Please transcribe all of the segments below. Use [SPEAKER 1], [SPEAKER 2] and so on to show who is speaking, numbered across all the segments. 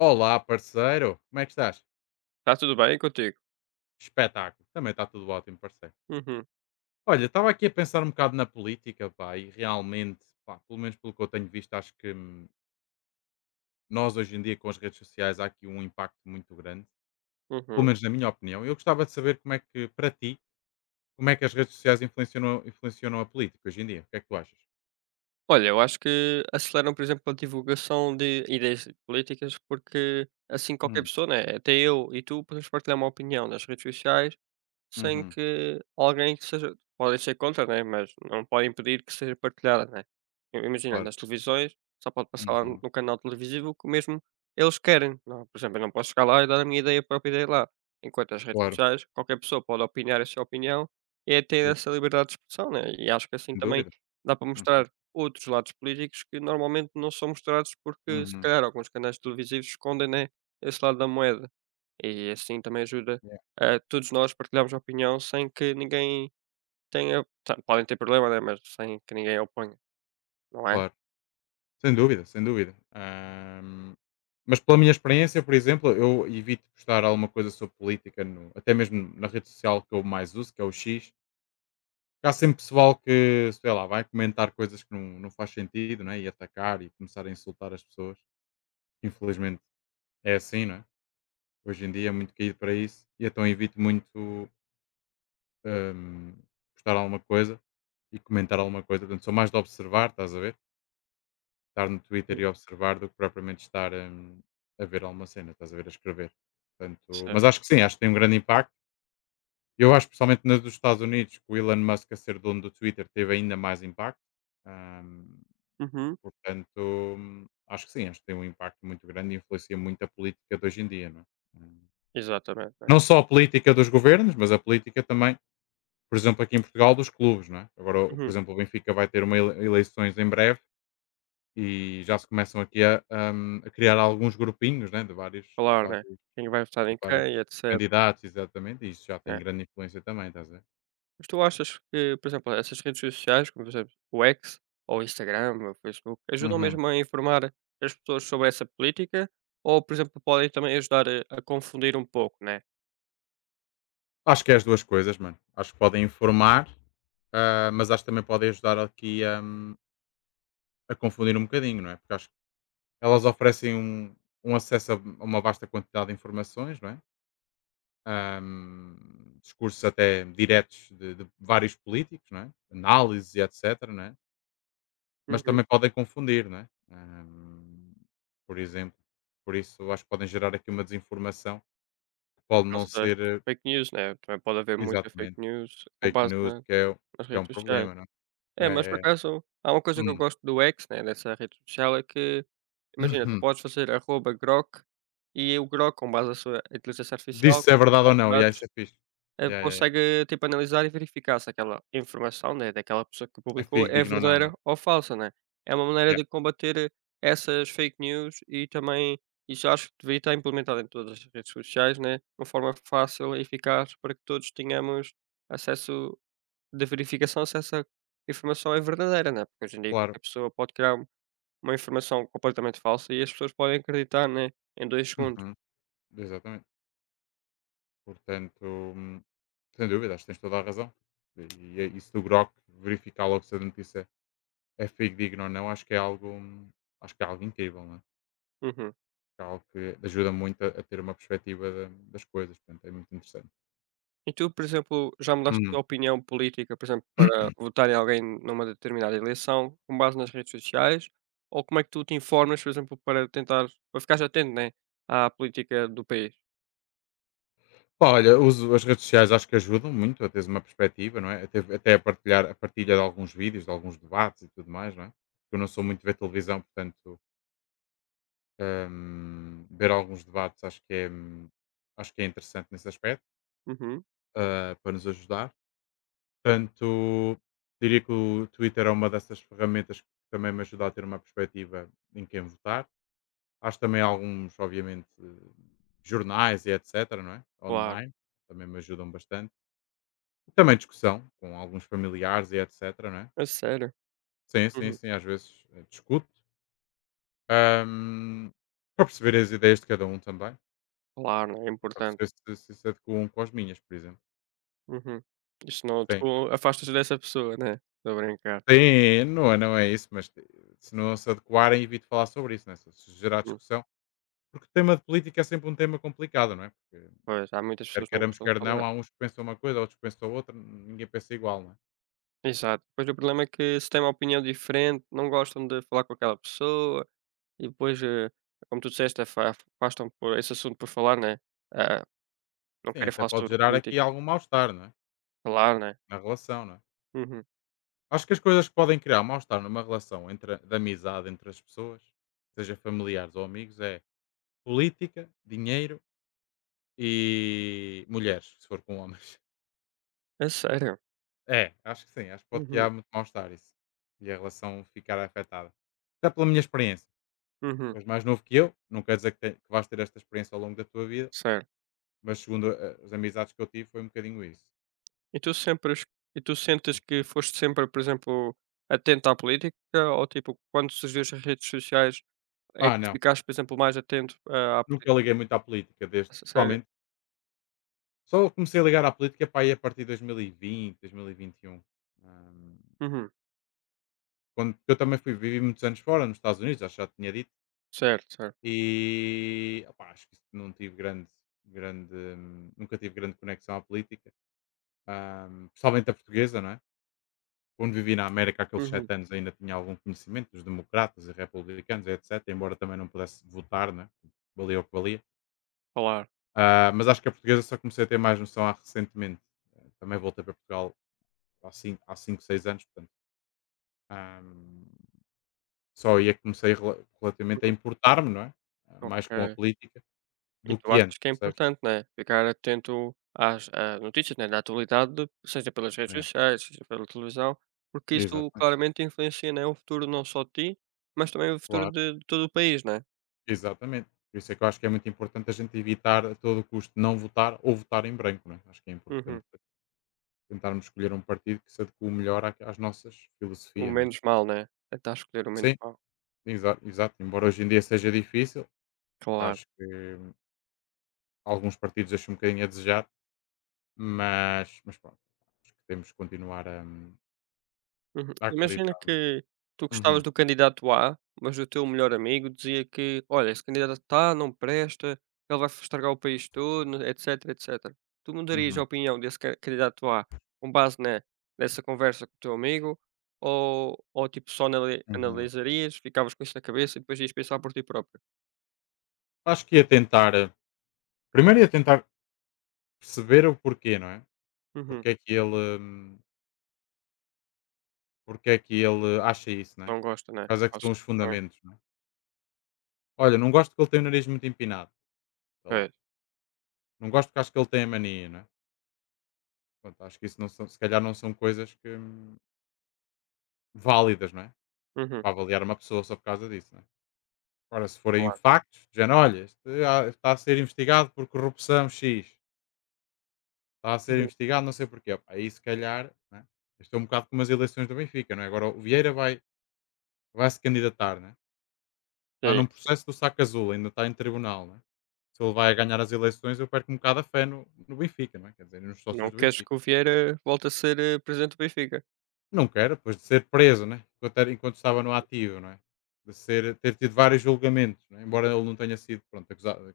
[SPEAKER 1] Olá, parceiro. Como é que estás?
[SPEAKER 2] Está tudo bem contigo?
[SPEAKER 1] Espetáculo. Também está tudo ótimo, parceiro.
[SPEAKER 2] Uhum,
[SPEAKER 1] Olha, estava aqui a pensar um bocado na política, pá, e realmente, pá, pelo menos pelo que eu tenho visto, acho que nós hoje em dia com as redes sociais há aqui um impacto muito grande, pelo
[SPEAKER 2] uhum.
[SPEAKER 1] menos na minha opinião. Eu gostava de saber como é que, para ti, como é que as redes sociais influenciam, influenciam a política hoje em dia. O que é que tu achas?
[SPEAKER 2] Olha, eu acho que aceleram, por exemplo, a divulgação de ideias políticas, porque assim qualquer
[SPEAKER 1] Hum.
[SPEAKER 2] pessoa, né, até eu e tu, podemos partilhar uma opinião nas redes sociais sem
[SPEAKER 1] Uhum.
[SPEAKER 2] que alguém que seja podem ser contra, né, mas não pode impedir que seja partilhada, né. I Imagina,
[SPEAKER 1] Claro.
[SPEAKER 2] nas televisões, só pode passar lá
[SPEAKER 1] Uhum.
[SPEAKER 2] no canal televisivo que mesmo eles querem. Não, é? Por exemplo, eu não posso chegar lá e dar a minha ideia, a própria ideia lá. Enquanto as redes
[SPEAKER 1] Claro.
[SPEAKER 2] sociais, qualquer pessoa pode opinar a sua opinião e é ter
[SPEAKER 1] Yeah,
[SPEAKER 2] essa liberdade de expressão, né, e acho que assim
[SPEAKER 1] sem
[SPEAKER 2] também
[SPEAKER 1] dúvida.
[SPEAKER 2] dá para
[SPEAKER 1] Uhum.
[SPEAKER 2] mostrar outros lados políticos que normalmente não são mostrados porque se
[SPEAKER 1] Uhum.
[SPEAKER 2] calhar alguns canais televisivos escondem, né, esse lado da moeda. E assim também ajuda
[SPEAKER 1] Yeah,
[SPEAKER 2] a todos nós partilharmos a opinião sem que ninguém tenha tá, podem ter problema, né, mas sem que ninguém oponha, não é?
[SPEAKER 1] claro. Sem dúvida, sem dúvida. Mas pela minha experiência, por exemplo, eu evito postar alguma coisa sobre política, até mesmo na rede social que eu mais uso, que é o X. Há sempre pessoal que, sei lá, vai comentar coisas que não, não faz sentido, né? E atacar e começar a insultar as pessoas. Infelizmente é assim, não é? Hoje em dia é muito caído para isso. E então evito muito ahm, postar alguma coisa e comentar alguma coisa. Portanto, sou mais de observar, estás a ver? Estar no Twitter
[SPEAKER 2] Uhum.
[SPEAKER 1] e observar do que propriamente estar a ver alguma cena, estás a ver, a escrever. Portanto,
[SPEAKER 2] Certo.
[SPEAKER 1] mas acho que sim, acho que tem um grande impacto. Eu acho, principalmente na dos Estados Unidos, que o Elon Musk a ser dono do Twitter teve ainda mais impacto. Hum.
[SPEAKER 2] Uhum.
[SPEAKER 1] Portanto, acho que sim, acho que tem um impacto muito grande e influencia muito a política de hoje em dia, não é? Hum.
[SPEAKER 2] Exatamente, né.
[SPEAKER 1] Não só a política dos governos, mas a política também, por exemplo, aqui em Portugal, dos clubes, não é? Agora, por
[SPEAKER 2] Uhum.
[SPEAKER 1] exemplo, o Benfica vai ter uma eleições em breve. E já se começam aqui a criar alguns grupinhos, né, de vários de
[SPEAKER 2] Claro, né.
[SPEAKER 1] vários
[SPEAKER 2] Quem vai votar
[SPEAKER 1] de
[SPEAKER 2] em
[SPEAKER 1] vários
[SPEAKER 2] quem e etcétera,
[SPEAKER 1] candidatos, exatamente, e isso já tem
[SPEAKER 2] né.
[SPEAKER 1] grande influência também, estás a ver?
[SPEAKER 2] Mas tu achas que, por exemplo, essas redes sociais, como por exemplo o X, ou o Instagram, ou o Facebook, ajudam
[SPEAKER 1] Uhum.
[SPEAKER 2] mesmo a informar as pessoas sobre essa política? Ou, por exemplo, podem também ajudar a confundir um pouco, né?
[SPEAKER 1] Acho que é as 2 coisas, mano. Acho que podem informar, mas acho que também podem ajudar aqui, a confundir um bocadinho, não é? Porque acho que elas oferecem um acesso a uma vasta quantidade de informações, não é? Discursos até diretos de vários políticos, não é? Análises e etcétera, não é? Mas
[SPEAKER 2] Uhum.
[SPEAKER 1] também podem confundir, não é? Por exemplo. Por isso acho que podem gerar aqui uma desinformação que
[SPEAKER 2] Por
[SPEAKER 1] pode não
[SPEAKER 2] causa das
[SPEAKER 1] ser
[SPEAKER 2] fake news, né, também pode haver muita fake
[SPEAKER 1] exatamente
[SPEAKER 2] news com
[SPEAKER 1] fake
[SPEAKER 2] base
[SPEAKER 1] news,
[SPEAKER 2] na nas
[SPEAKER 1] que é um
[SPEAKER 2] redes sociais.
[SPEAKER 1] problema, não
[SPEAKER 2] É, mas por
[SPEAKER 1] é? É, é.
[SPEAKER 2] acaso há uma coisa que eu
[SPEAKER 1] Hum,
[SPEAKER 2] gosto do X, né, dessa rede social, é que imagina, tu podes fazer arroba grok e o grok, com base na sua inteligência
[SPEAKER 1] Diz
[SPEAKER 2] artificial,
[SPEAKER 1] se é
[SPEAKER 2] com
[SPEAKER 1] verdade ou
[SPEAKER 2] base de
[SPEAKER 1] não, e yeah,
[SPEAKER 2] dados,
[SPEAKER 1] isso é fixe. Yeah, yeah, yeah.
[SPEAKER 2] consegue, tipo, analisar e verificar se aquela informação, né, daquela pessoa que
[SPEAKER 1] É
[SPEAKER 2] publicou é
[SPEAKER 1] fidedigno ou não, não é?
[SPEAKER 2] verdadeira ou falsa, né? É uma maneira
[SPEAKER 1] Yeah,
[SPEAKER 2] de combater essas fake news e também isso acho que devia estar implementado em todas as redes sociais, né? De uma forma fácil e eficaz para que todos tenhamos acesso de verificação se essa informação é verdadeira, né? Porque hoje em dia
[SPEAKER 1] claro.
[SPEAKER 2] qualquer pessoa pode criar uma informação completamente falsa e as pessoas podem acreditar, né? Em dois segundos.
[SPEAKER 1] Uhum. Exatamente. Portanto, sem dúvida, acho que tens toda a razão. E, e isso do Grok, verificar logo se a notícia é fidedigna ou não, acho que é algo, acho que é algo incrível, não é?
[SPEAKER 2] Uhum.
[SPEAKER 1] Que é algo que ajuda muito a ter uma perspectiva das coisas, portanto é muito interessante.
[SPEAKER 2] E tu, por exemplo, já mudaste a
[SPEAKER 1] Hum.
[SPEAKER 2] tua opinião política, por exemplo, para votar em alguém numa determinada eleição, com base nas redes sociais? Ou como é que tu te informas, por exemplo, para tentar para ficares atento, né, à política do país?
[SPEAKER 1] Pá, olha, uso as redes sociais, acho que ajudam muito a teres uma perspectiva, não é? Até a, partilhar, a partilha de alguns vídeos, de alguns debates e tudo mais, não é? Eu não sou muito de ver televisão, portanto, ver alguns debates acho que é interessante nesse aspecto,
[SPEAKER 2] Uhum,
[SPEAKER 1] para nos ajudar. Portanto, diria que o Twitter é uma dessas ferramentas que também me ajuda a ter uma perspectiva em quem votar. Hás também alguns, obviamente, jornais e etcétera, não é,
[SPEAKER 2] claro.
[SPEAKER 1] online, também me ajudam bastante. E também discussão com alguns familiares e etcétera, não é.
[SPEAKER 2] A sério?
[SPEAKER 1] Sim, sim,
[SPEAKER 2] Uhum.
[SPEAKER 1] sim, às vezes, discuto, hã, para perceber as ideias de cada um também,
[SPEAKER 2] Claro, né, é
[SPEAKER 1] para
[SPEAKER 2] importante.
[SPEAKER 1] perceber se adequam com as minhas, por exemplo.
[SPEAKER 2] Uhum. E senão
[SPEAKER 1] Sim.
[SPEAKER 2] tu afastas dessa pessoa, né? Estou a brincar.
[SPEAKER 1] Sim, não é isso, mas te se não se adequarem, evito falar sobre isso, né se gerar
[SPEAKER 2] Uhum.
[SPEAKER 1] discussão, porque o tema de política é sempre um tema complicado, não é, porque
[SPEAKER 2] Pois, há muitas
[SPEAKER 1] quer
[SPEAKER 2] pessoas que não
[SPEAKER 1] queiramos,
[SPEAKER 2] gostam de
[SPEAKER 1] quer não,
[SPEAKER 2] falar.
[SPEAKER 1] há uns que pensam uma coisa, outros que pensam outra, ninguém pensa igual, não é?
[SPEAKER 2] Exato. Pois o problema é que se tem uma opinião diferente, não gostam de falar com aquela pessoa. E depois, como tu disseste, afastam por esse assunto por falar, né, ah, não
[SPEAKER 1] Sim,
[SPEAKER 2] querem
[SPEAKER 1] até
[SPEAKER 2] falar
[SPEAKER 1] pode
[SPEAKER 2] sobre
[SPEAKER 1] gerar aqui
[SPEAKER 2] política,
[SPEAKER 1] algum mal-estar, não é?
[SPEAKER 2] falar, né.
[SPEAKER 1] Na relação, não é?
[SPEAKER 2] Uhum.
[SPEAKER 1] Acho que as coisas que podem criar mal-estar numa relação entre de amizade entre as pessoas, seja familiares ou amigos, é política, dinheiro e mulheres, se for com homens.
[SPEAKER 2] A sério?
[SPEAKER 1] É, acho que sim, acho que pode
[SPEAKER 2] Uhum,
[SPEAKER 1] criar muito mal-estar isso. E a relação ficar afetada. Até pela minha experiência.
[SPEAKER 2] uhum,
[SPEAKER 1] Tu és mais novo que eu, não quer dizer que, que vais ter esta experiência ao longo da tua vida,
[SPEAKER 2] certo.
[SPEAKER 1] mas segundo as amizades que eu tive, foi um bocadinho isso.
[SPEAKER 2] E tu sempre es e tu sentes que foste sempre, por exemplo, atento à política ou, tipo, quando surgiu as redes sociais é
[SPEAKER 1] Ah,
[SPEAKER 2] que
[SPEAKER 1] não,
[SPEAKER 2] ficaste, por exemplo, mais atento, à
[SPEAKER 1] nunca liguei
[SPEAKER 2] política?
[SPEAKER 1] muito à política, desde,
[SPEAKER 2] A sério?
[SPEAKER 1] só comecei a ligar à política, pá, aí a partir de dois mil e vinte, dois mil e vinte, 2020, 2021. Hum,
[SPEAKER 2] Uhum.
[SPEAKER 1] Quando eu também fui vivi muitos anos fora, nos Estados Unidos, acho que já te tinha dito,
[SPEAKER 2] Certo, certo.
[SPEAKER 1] e opá, acho que isso não tive grande, grande, nunca tive grande conexão à política, principalmente a portuguesa, não é? Quando vivi na América aqueles
[SPEAKER 2] Uhum.
[SPEAKER 1] 7 anos ainda tinha algum conhecimento dos democratas e republicanos, etc., embora também não pudesse votar, né? Valia o que valia.
[SPEAKER 2] Claro.
[SPEAKER 1] Ah, mas acho que a portuguesa só comecei a ter mais noção há recentemente. Também voltei para Portugal há cinco 6 anos. Ahm, Só aí é que comecei relativamente a
[SPEAKER 2] Uhum.
[SPEAKER 1] importar-me, não é, mais com a
[SPEAKER 2] Ok.
[SPEAKER 1] política
[SPEAKER 2] E
[SPEAKER 1] do
[SPEAKER 2] tu
[SPEAKER 1] que
[SPEAKER 2] achas
[SPEAKER 1] antes,
[SPEAKER 2] que é
[SPEAKER 1] percebes?
[SPEAKER 2] importante, né, ficar atento às, notícias, né, da atualidade, seja pelas redes
[SPEAKER 1] É,
[SPEAKER 2] sociais, seja pela televisão, porque isso
[SPEAKER 1] exatamente,
[SPEAKER 2] claramente influencia, né, o futuro não só de ti, mas também o futuro
[SPEAKER 1] claro,
[SPEAKER 2] de todo o país, né?
[SPEAKER 1] exatamente. Por isso é que eu acho que é muito importante a gente evitar a todo custo não votar ou votar em branco, não é? Acho que é importante
[SPEAKER 2] Uhum.
[SPEAKER 1] tentarmos escolher um partido que se adequa melhor à às nossas
[SPEAKER 2] O
[SPEAKER 1] filosofias, não é?
[SPEAKER 2] menos mal, né? Tentar escolher o menos
[SPEAKER 1] Sim,
[SPEAKER 2] mal.
[SPEAKER 1] exato, exato. Embora hoje em dia seja difícil, eu
[SPEAKER 2] Claro.
[SPEAKER 1] acho que hum, alguns partidos deixam um bocadinho a desejar, mas pronto, acho que temos que continuar
[SPEAKER 2] Uhum.
[SPEAKER 1] a
[SPEAKER 2] Imagina
[SPEAKER 1] acreditar, não
[SPEAKER 2] que tu
[SPEAKER 1] é?
[SPEAKER 2] gostavas
[SPEAKER 1] Uhum.
[SPEAKER 2] do candidato A, mas o teu melhor amigo dizia que: "Olha, esse candidato A não presta, ele vai estragar o país todo, etc etcétera". Tu mudarias a
[SPEAKER 1] Uhum.
[SPEAKER 2] opinião desse ca candidato A com base ne nessa conversa com o teu amigo ou tipo, só anali
[SPEAKER 1] Uhum.
[SPEAKER 2] analisarias, ficavas com isso na cabeça e depois ias pensar por ti próprio?
[SPEAKER 1] Acho que primeiro ia tentar perceber o porquê, não é?
[SPEAKER 2] Uhum.
[SPEAKER 1] Porque é que ele, hum, Porque é que ele acha isso, não é?
[SPEAKER 2] Não gosta, né?
[SPEAKER 1] Quais é que são
[SPEAKER 2] Gosta.
[SPEAKER 1] os
[SPEAKER 2] Pois,
[SPEAKER 1] fundamentos, não é? Olha, não gosto que ele tem o nariz muito empinado, sei lá.
[SPEAKER 2] pois.
[SPEAKER 1] Não gosto porque acho que ele tem a mania, não é? Pronto, acho que isso não são, se calhar não são coisas que, válidas, não é?
[SPEAKER 2] Uhum.
[SPEAKER 1] Para avaliar uma pessoa só por causa disso, não é? Agora, se forem
[SPEAKER 2] Claro.
[SPEAKER 1] factos, dizendo, olha, este está a ser investigado por corrupção X, está a ser
[SPEAKER 2] Uhum.
[SPEAKER 1] investigado, não sei porquê. Pá, aí se calhar, né? Estou um bocado como as eleições do Benfica, não é? Agora o Vieira vai se candidatar, né? Está
[SPEAKER 2] Sim.
[SPEAKER 1] num processo do saco azul, ainda está em tribunal. Né? Se ele vai ganhar as eleições, eu perco um bocado a fé no Benfica, não é? Quer dizer, nos sócios
[SPEAKER 2] Não
[SPEAKER 1] do
[SPEAKER 2] queres
[SPEAKER 1] Benfica.
[SPEAKER 2] que o Vieira volte a ser, presidente do Benfica.
[SPEAKER 1] Não quero, depois de ser preso, né? Enquanto, enquanto estava no ativo, não é? De ser, ter tido vários julgamentos, não é? Embora ele não tenha sido pronto, acusado,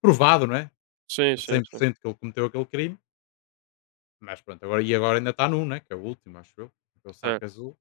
[SPEAKER 1] provado não é?
[SPEAKER 2] Sim,
[SPEAKER 1] A
[SPEAKER 2] sim,
[SPEAKER 1] cem por
[SPEAKER 2] sim.
[SPEAKER 1] cento que ele cometeu aquele crime, mas pronto, agora, e agora ainda está num, né? Que é o último, acho eu, que é o saco azul.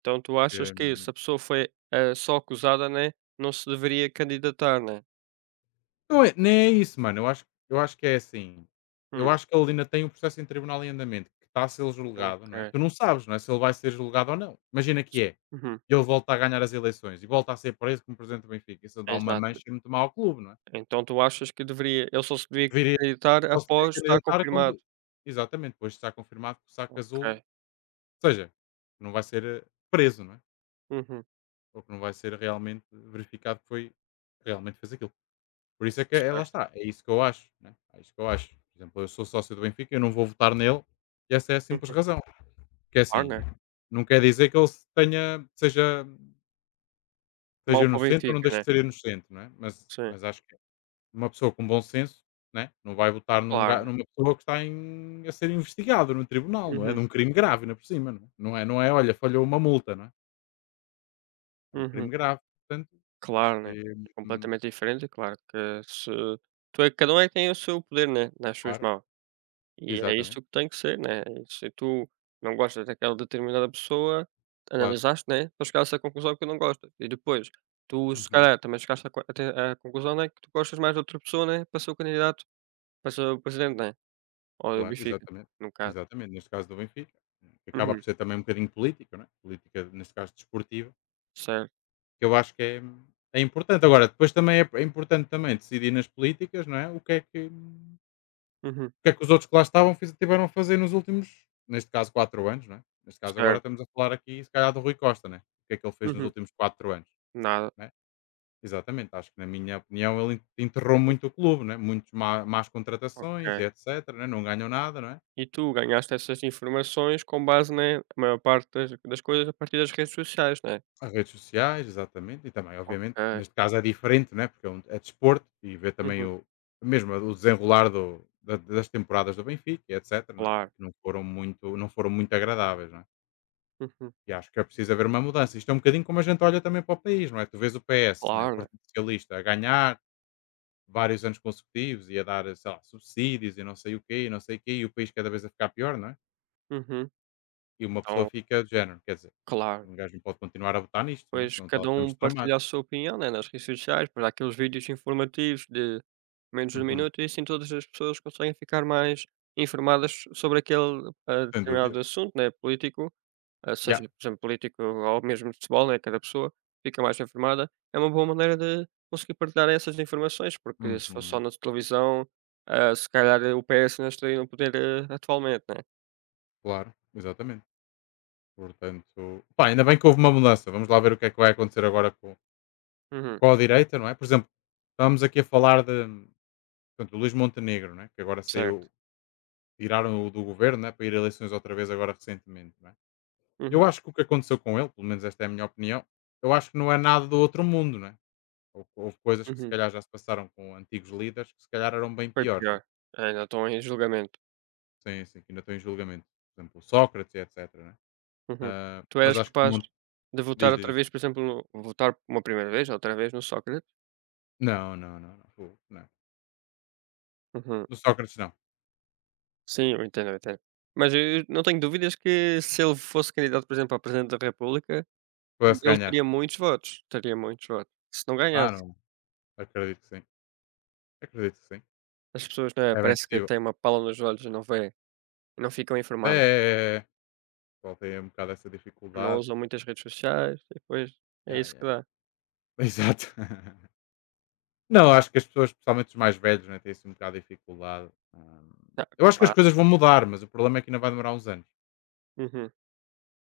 [SPEAKER 2] Então tu achas que se a pessoa foi, só acusada, né, não se deveria candidatar, né?
[SPEAKER 1] Não é nem é isso, mano. Eu acho que é assim, eu
[SPEAKER 2] Hum,
[SPEAKER 1] acho que ele ainda tem um processo em tribunal em andamento, que está a ser julgado, não é?
[SPEAKER 2] ok.
[SPEAKER 1] Tu não sabes, não é, se ele vai ser julgado ou não. Imagina que é,
[SPEAKER 2] Uhum,
[SPEAKER 1] e ele volta a ganhar as eleições e volta a ser preso como presidente do Benfica. Isso dá uma
[SPEAKER 2] exato.
[SPEAKER 1] mancha muito má ao clube, não é?
[SPEAKER 2] Então tu achas que deveria ele só se devia
[SPEAKER 1] Viria
[SPEAKER 2] candidatar
[SPEAKER 1] Só se viria
[SPEAKER 2] após estar
[SPEAKER 1] candidatar
[SPEAKER 2] confirmado?
[SPEAKER 1] quando exatamente, depois de estar confirmado que o saco
[SPEAKER 2] Ok.
[SPEAKER 1] azul ou seja, não vai ser, preso, não é?
[SPEAKER 2] Uhum,
[SPEAKER 1] Ou que não vai ser realmente verificado que foi realmente fez aquilo. Por isso é que, ela
[SPEAKER 2] certo.
[SPEAKER 1] está, é isso que eu acho, né, é isso que eu acho. Por exemplo, eu sou sócio do Benfica, eu não vou votar nele, e essa é a simples
[SPEAKER 2] Uhum.
[SPEAKER 1] razão. Porque
[SPEAKER 2] Claro,
[SPEAKER 1] assim,
[SPEAKER 2] né?
[SPEAKER 1] não quer dizer que ele se tenha seja seja
[SPEAKER 2] Mal para o
[SPEAKER 1] inocente ou não
[SPEAKER 2] Benfica,
[SPEAKER 1] deixe de
[SPEAKER 2] né?
[SPEAKER 1] ser inocente, não é? Mas
[SPEAKER 2] Sim,
[SPEAKER 1] mas acho que uma pessoa com bom senso, né, não vai votar
[SPEAKER 2] claro, né?
[SPEAKER 1] numa pessoa que está em a ser investigado no tribunal, não é?
[SPEAKER 2] Uhum,
[SPEAKER 1] De um crime grave ainda por cima, não é? Não é: "Olha, falhou uma multa", não é? É um
[SPEAKER 2] uhum.
[SPEAKER 1] crime grave, portanto, acho
[SPEAKER 2] Claro,
[SPEAKER 1] que,
[SPEAKER 2] né?
[SPEAKER 1] hum,
[SPEAKER 2] Completamente diferente, claro que se tu é cada um é que tem o seu poder, né, nas suas
[SPEAKER 1] claro,
[SPEAKER 2] mãos. E é isso
[SPEAKER 1] exatamente,
[SPEAKER 2] que tem que ser, né, se tu não gostas daquela determinada pessoa,
[SPEAKER 1] claro.
[SPEAKER 2] analisaste, né, para chegar a essa conclusão que não gostas e depois tu se
[SPEAKER 1] Uhum.
[SPEAKER 2] calhar também chegaste à co até à conclusão, né, que tu gostas mais de outra pessoa, né, para ser o candidato para ser o presidente, né, ou o
[SPEAKER 1] Claro,
[SPEAKER 2] Benfica,
[SPEAKER 1] exatamente.
[SPEAKER 2] no caso.
[SPEAKER 1] Exatamente, neste caso do Benfica, que acaba por
[SPEAKER 2] Uhum.
[SPEAKER 1] ser também um bocadinho político, não é? Política, neste caso desportiva,
[SPEAKER 2] Certo.
[SPEAKER 1] que eu acho que é, é importante. Agora, depois também é, é importante também decidir nas políticas, não é? O que é que, o
[SPEAKER 2] Uhum.
[SPEAKER 1] que, é que os outros que lá estavam tiveram a fazer nos últimos, neste caso, 4 anos, não é? Neste caso, agora
[SPEAKER 2] Certo.
[SPEAKER 1] estamos a falar aqui, se calhar, do Rui Costa, né? O que é que ele fez nos
[SPEAKER 2] Uhum.
[SPEAKER 1] últimos 4 anos,
[SPEAKER 2] Nada.
[SPEAKER 1] né? Exatamente, acho que, na minha opinião, ele enterrou
[SPEAKER 2] Ok.
[SPEAKER 1] muito o clube, né? Muitas más contratações e
[SPEAKER 2] Ok.
[SPEAKER 1] etc, né? Não ganham nada, não é?
[SPEAKER 2] E tu ganhaste essas informações com base, né, a maior parte das coisas a partir das redes sociais, né?
[SPEAKER 1] As redes sociais, exatamente, e também, obviamente,
[SPEAKER 2] Ok.
[SPEAKER 1] neste caso é diferente, né? Porque é desporto e vê também
[SPEAKER 2] Uhum.
[SPEAKER 1] o, mesmo o desenrolar das temporadas do Benfica, e etc, não é?
[SPEAKER 2] Claro.
[SPEAKER 1] Que não foram muito agradáveis, não é?
[SPEAKER 2] Uhum.
[SPEAKER 1] E acho que é preciso haver uma mudança. Isto é um bocadinho como a gente olha também para o país, não é? Tu vês o PS, né? O
[SPEAKER 2] Claro, né?
[SPEAKER 1] Partido Socialista, a ganhar vários anos consecutivos e a dar, sei lá, subsídios e não sei o quê, e não sei o quê, e o país cada vez a ficar pior, não é?
[SPEAKER 2] Uhum.
[SPEAKER 1] E uma pessoa
[SPEAKER 2] Então,
[SPEAKER 1] fica de género, quer dizer,
[SPEAKER 2] claro.
[SPEAKER 1] um gajo não pode continuar a votar nisto, não é?
[SPEAKER 2] Pois,
[SPEAKER 1] Senão
[SPEAKER 2] cada
[SPEAKER 1] estamos
[SPEAKER 2] um partilha
[SPEAKER 1] tramados.
[SPEAKER 2] a sua opinião, né, nas redes sociais, pois há aqueles vídeos informativos de menos de um
[SPEAKER 1] Uhum.
[SPEAKER 2] minuto e assim todas as pessoas conseguem ficar mais informadas sobre aquele,
[SPEAKER 1] Sem dúvida.
[SPEAKER 2] determinado assunto, né, político,
[SPEAKER 1] Yeah.
[SPEAKER 2] seja, por exemplo, político ou mesmo de futebol, né, cada pessoa fica mais informada. É uma boa maneira de conseguir partilhar essas informações, porque se fosse só
[SPEAKER 1] Uhum.
[SPEAKER 2] na televisão, se calhar o PS não estaria no poder, atualmente, né.
[SPEAKER 1] Claro, exatamente. Portanto, pá, ainda bem que houve uma mudança. Vamos lá ver o que é que vai acontecer agora
[SPEAKER 2] Uhum,
[SPEAKER 1] com a direita, não é? Por exemplo, estávamos aqui a falar de, portanto, o Luís Montenegro, não é que agora
[SPEAKER 2] certo.
[SPEAKER 1] saiu, tiraram-o do governo, não é, para ir a eleições outra vez agora recentemente. Não é?
[SPEAKER 2] Uhum,
[SPEAKER 1] Eu acho que o que aconteceu com ele, pelo menos esta é a minha opinião, eu acho que não é nada do outro mundo, né? Houve coisas que se
[SPEAKER 2] uhum.
[SPEAKER 1] calhar já se passaram com antigos líderes que se calhar eram bem
[SPEAKER 2] Foi
[SPEAKER 1] piores, né?
[SPEAKER 2] pior. Ainda estão em julgamento.
[SPEAKER 1] Sim, sim, que ainda estão em julgamento. Por exemplo, o Sócrates, etc. Né?
[SPEAKER 2] Uhum.
[SPEAKER 1] Ah,
[SPEAKER 2] Tu
[SPEAKER 1] mas
[SPEAKER 2] eras
[SPEAKER 1] acho que o
[SPEAKER 2] capaz
[SPEAKER 1] Mon-
[SPEAKER 2] de votar
[SPEAKER 1] Diz, diz,
[SPEAKER 2] outra
[SPEAKER 1] diz.
[SPEAKER 2] vez, por exemplo, votar uma primeira vez, outra vez no Sócrates?
[SPEAKER 1] Não, não, não, não. Fogo, não.
[SPEAKER 2] Uhum.
[SPEAKER 1] No Sócrates não.
[SPEAKER 2] Sim, eu entendo, eu entendo. Mas eu não tenho dúvidas que se ele fosse candidato, por exemplo, a Presidente da República,
[SPEAKER 1] Pudesse
[SPEAKER 2] ele
[SPEAKER 1] ganhar.
[SPEAKER 2] teria muitos votos, teria muitos votos. Se não
[SPEAKER 1] Ah,
[SPEAKER 2] ganhasse,
[SPEAKER 1] não. Acredito que sim. Acredito que sim.
[SPEAKER 2] as pessoas, né,
[SPEAKER 1] É bem
[SPEAKER 2] parece que
[SPEAKER 1] possível.
[SPEAKER 2] têm uma pala nos olhos e não vê, não ficam
[SPEAKER 1] É,
[SPEAKER 2] informadas,
[SPEAKER 1] é, é. Voltei um bocado essa
[SPEAKER 2] não
[SPEAKER 1] dificuldade.
[SPEAKER 2] usam muitas redes sociais e depois é
[SPEAKER 1] Ya,
[SPEAKER 2] isso
[SPEAKER 1] ya,
[SPEAKER 2] que
[SPEAKER 1] ya.
[SPEAKER 2] dá.
[SPEAKER 1] Exato. Não, acho que as pessoas, especialmente os mais velhos, né, têm assim um bocado de dificuldade.
[SPEAKER 2] Ah,
[SPEAKER 1] Eu acho que as
[SPEAKER 2] claro.
[SPEAKER 1] coisas vão mudar, mas o problema é que ainda vai demorar uns anos.
[SPEAKER 2] Uhum.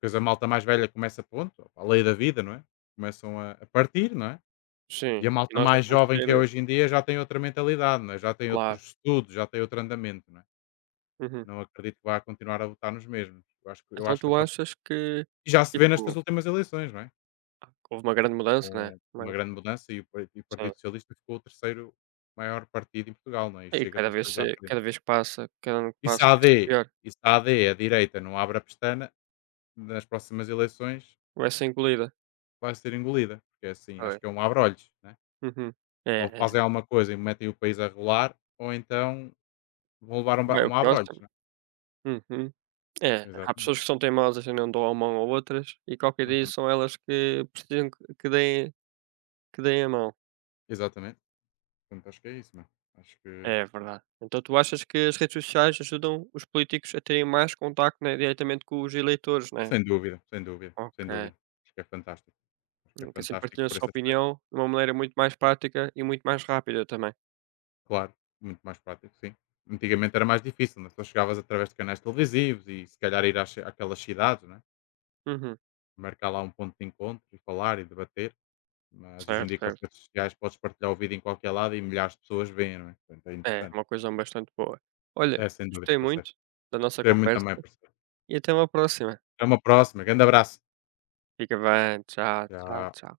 [SPEAKER 1] Pois a malta mais velha começa, pronto, a lei da vida, não é? Começam a partir, não é? E
[SPEAKER 2] Sim,
[SPEAKER 1] a
[SPEAKER 2] e
[SPEAKER 1] malta
[SPEAKER 2] nós é
[SPEAKER 1] mais
[SPEAKER 2] que vamos
[SPEAKER 1] jovem que é hoje em dia já tem outra mentalidade, não é? Já tem
[SPEAKER 2] claro.
[SPEAKER 1] outros estudos, já tem outro andamento, não é?
[SPEAKER 2] Uhum.
[SPEAKER 1] Não acredito que vá continuar a votar nos mesmos. Eu acho que, eu
[SPEAKER 2] Então
[SPEAKER 1] acho que
[SPEAKER 2] tu achas que,
[SPEAKER 1] já se vê
[SPEAKER 2] tipo.
[SPEAKER 1] nestas últimas eleições, não é?
[SPEAKER 2] Houve uma grande mudança, né,
[SPEAKER 1] Com uma
[SPEAKER 2] mas
[SPEAKER 1] grande mudança e o Partido
[SPEAKER 2] sim.
[SPEAKER 1] Socialista ficou o terceiro maior partido em Portugal, não é? E
[SPEAKER 2] E
[SPEAKER 1] chega
[SPEAKER 2] cada
[SPEAKER 1] para
[SPEAKER 2] vez
[SPEAKER 1] se
[SPEAKER 2] se
[SPEAKER 1] à frente.
[SPEAKER 2] cada vez que passa, cada ano que
[SPEAKER 1] E se
[SPEAKER 2] passa
[SPEAKER 1] a
[SPEAKER 2] vai
[SPEAKER 1] AD,
[SPEAKER 2] ser pior,
[SPEAKER 1] e se a AD, a direita, não abre a pestana, nas próximas eleições
[SPEAKER 2] vai ser engolida.
[SPEAKER 1] vai ser engolida. Porque é assim, acho
[SPEAKER 2] Foi.
[SPEAKER 1] que é um abre-olhos, né?
[SPEAKER 2] Uhum. É,
[SPEAKER 1] Ou
[SPEAKER 2] é.
[SPEAKER 1] fazem alguma coisa e metem o país a rolar, ou então vão levar um,
[SPEAKER 2] Vai o
[SPEAKER 1] um abre-olhos,
[SPEAKER 2] próximo.
[SPEAKER 1] né?
[SPEAKER 2] Uhum. É, há
[SPEAKER 1] Exatamente.
[SPEAKER 2] pessoas que são teimosas e não dão a mão a outras, e qualquer dia
[SPEAKER 1] Uhum.
[SPEAKER 2] são elas que precisam que deem a mão.
[SPEAKER 1] Exatamente. Portanto, acho que é isso, mano. Acho que
[SPEAKER 2] É verdade. Então tu achas que as redes sociais ajudam os políticos a terem mais contacto, né, diretamente com os eleitores, né?
[SPEAKER 1] sem dúvida, sem dúvida, sem
[SPEAKER 2] Ok.
[SPEAKER 1] dúvida. Acho que é fantástico. Acho que é
[SPEAKER 2] Que assim
[SPEAKER 1] fantástico
[SPEAKER 2] partilham a
[SPEAKER 1] por
[SPEAKER 2] sua
[SPEAKER 1] esse aspecto.
[SPEAKER 2] opinião de uma maneira muito mais prática e muito mais rápida também.
[SPEAKER 1] Claro, muito mais prático, sim. Antigamente era mais difícil, né? Só chegavas através de canais televisivos e se calhar ir às, àquelas cidades, né?
[SPEAKER 2] Uhum.
[SPEAKER 1] Marcar lá um ponto de encontro e falar e debater. Mas hoje em
[SPEAKER 2] Certo,
[SPEAKER 1] dia com as
[SPEAKER 2] certo.
[SPEAKER 1] redes sociais podes partilhar o vídeo em qualquer lado e milhares de pessoas veem, não é? Portanto, é
[SPEAKER 2] É, é
[SPEAKER 1] interessante.
[SPEAKER 2] uma coisa bastante boa. Olha,
[SPEAKER 1] É sem dúvida,
[SPEAKER 2] gostei
[SPEAKER 1] parceiro.
[SPEAKER 2] muito da nossa
[SPEAKER 1] Gostei muito
[SPEAKER 2] conversa
[SPEAKER 1] também, parceiro.
[SPEAKER 2] e até uma próxima.
[SPEAKER 1] Até uma próxima. Grande abraço.
[SPEAKER 2] Fica bem, tchau, tchau,
[SPEAKER 1] Tchau.
[SPEAKER 2] tchau.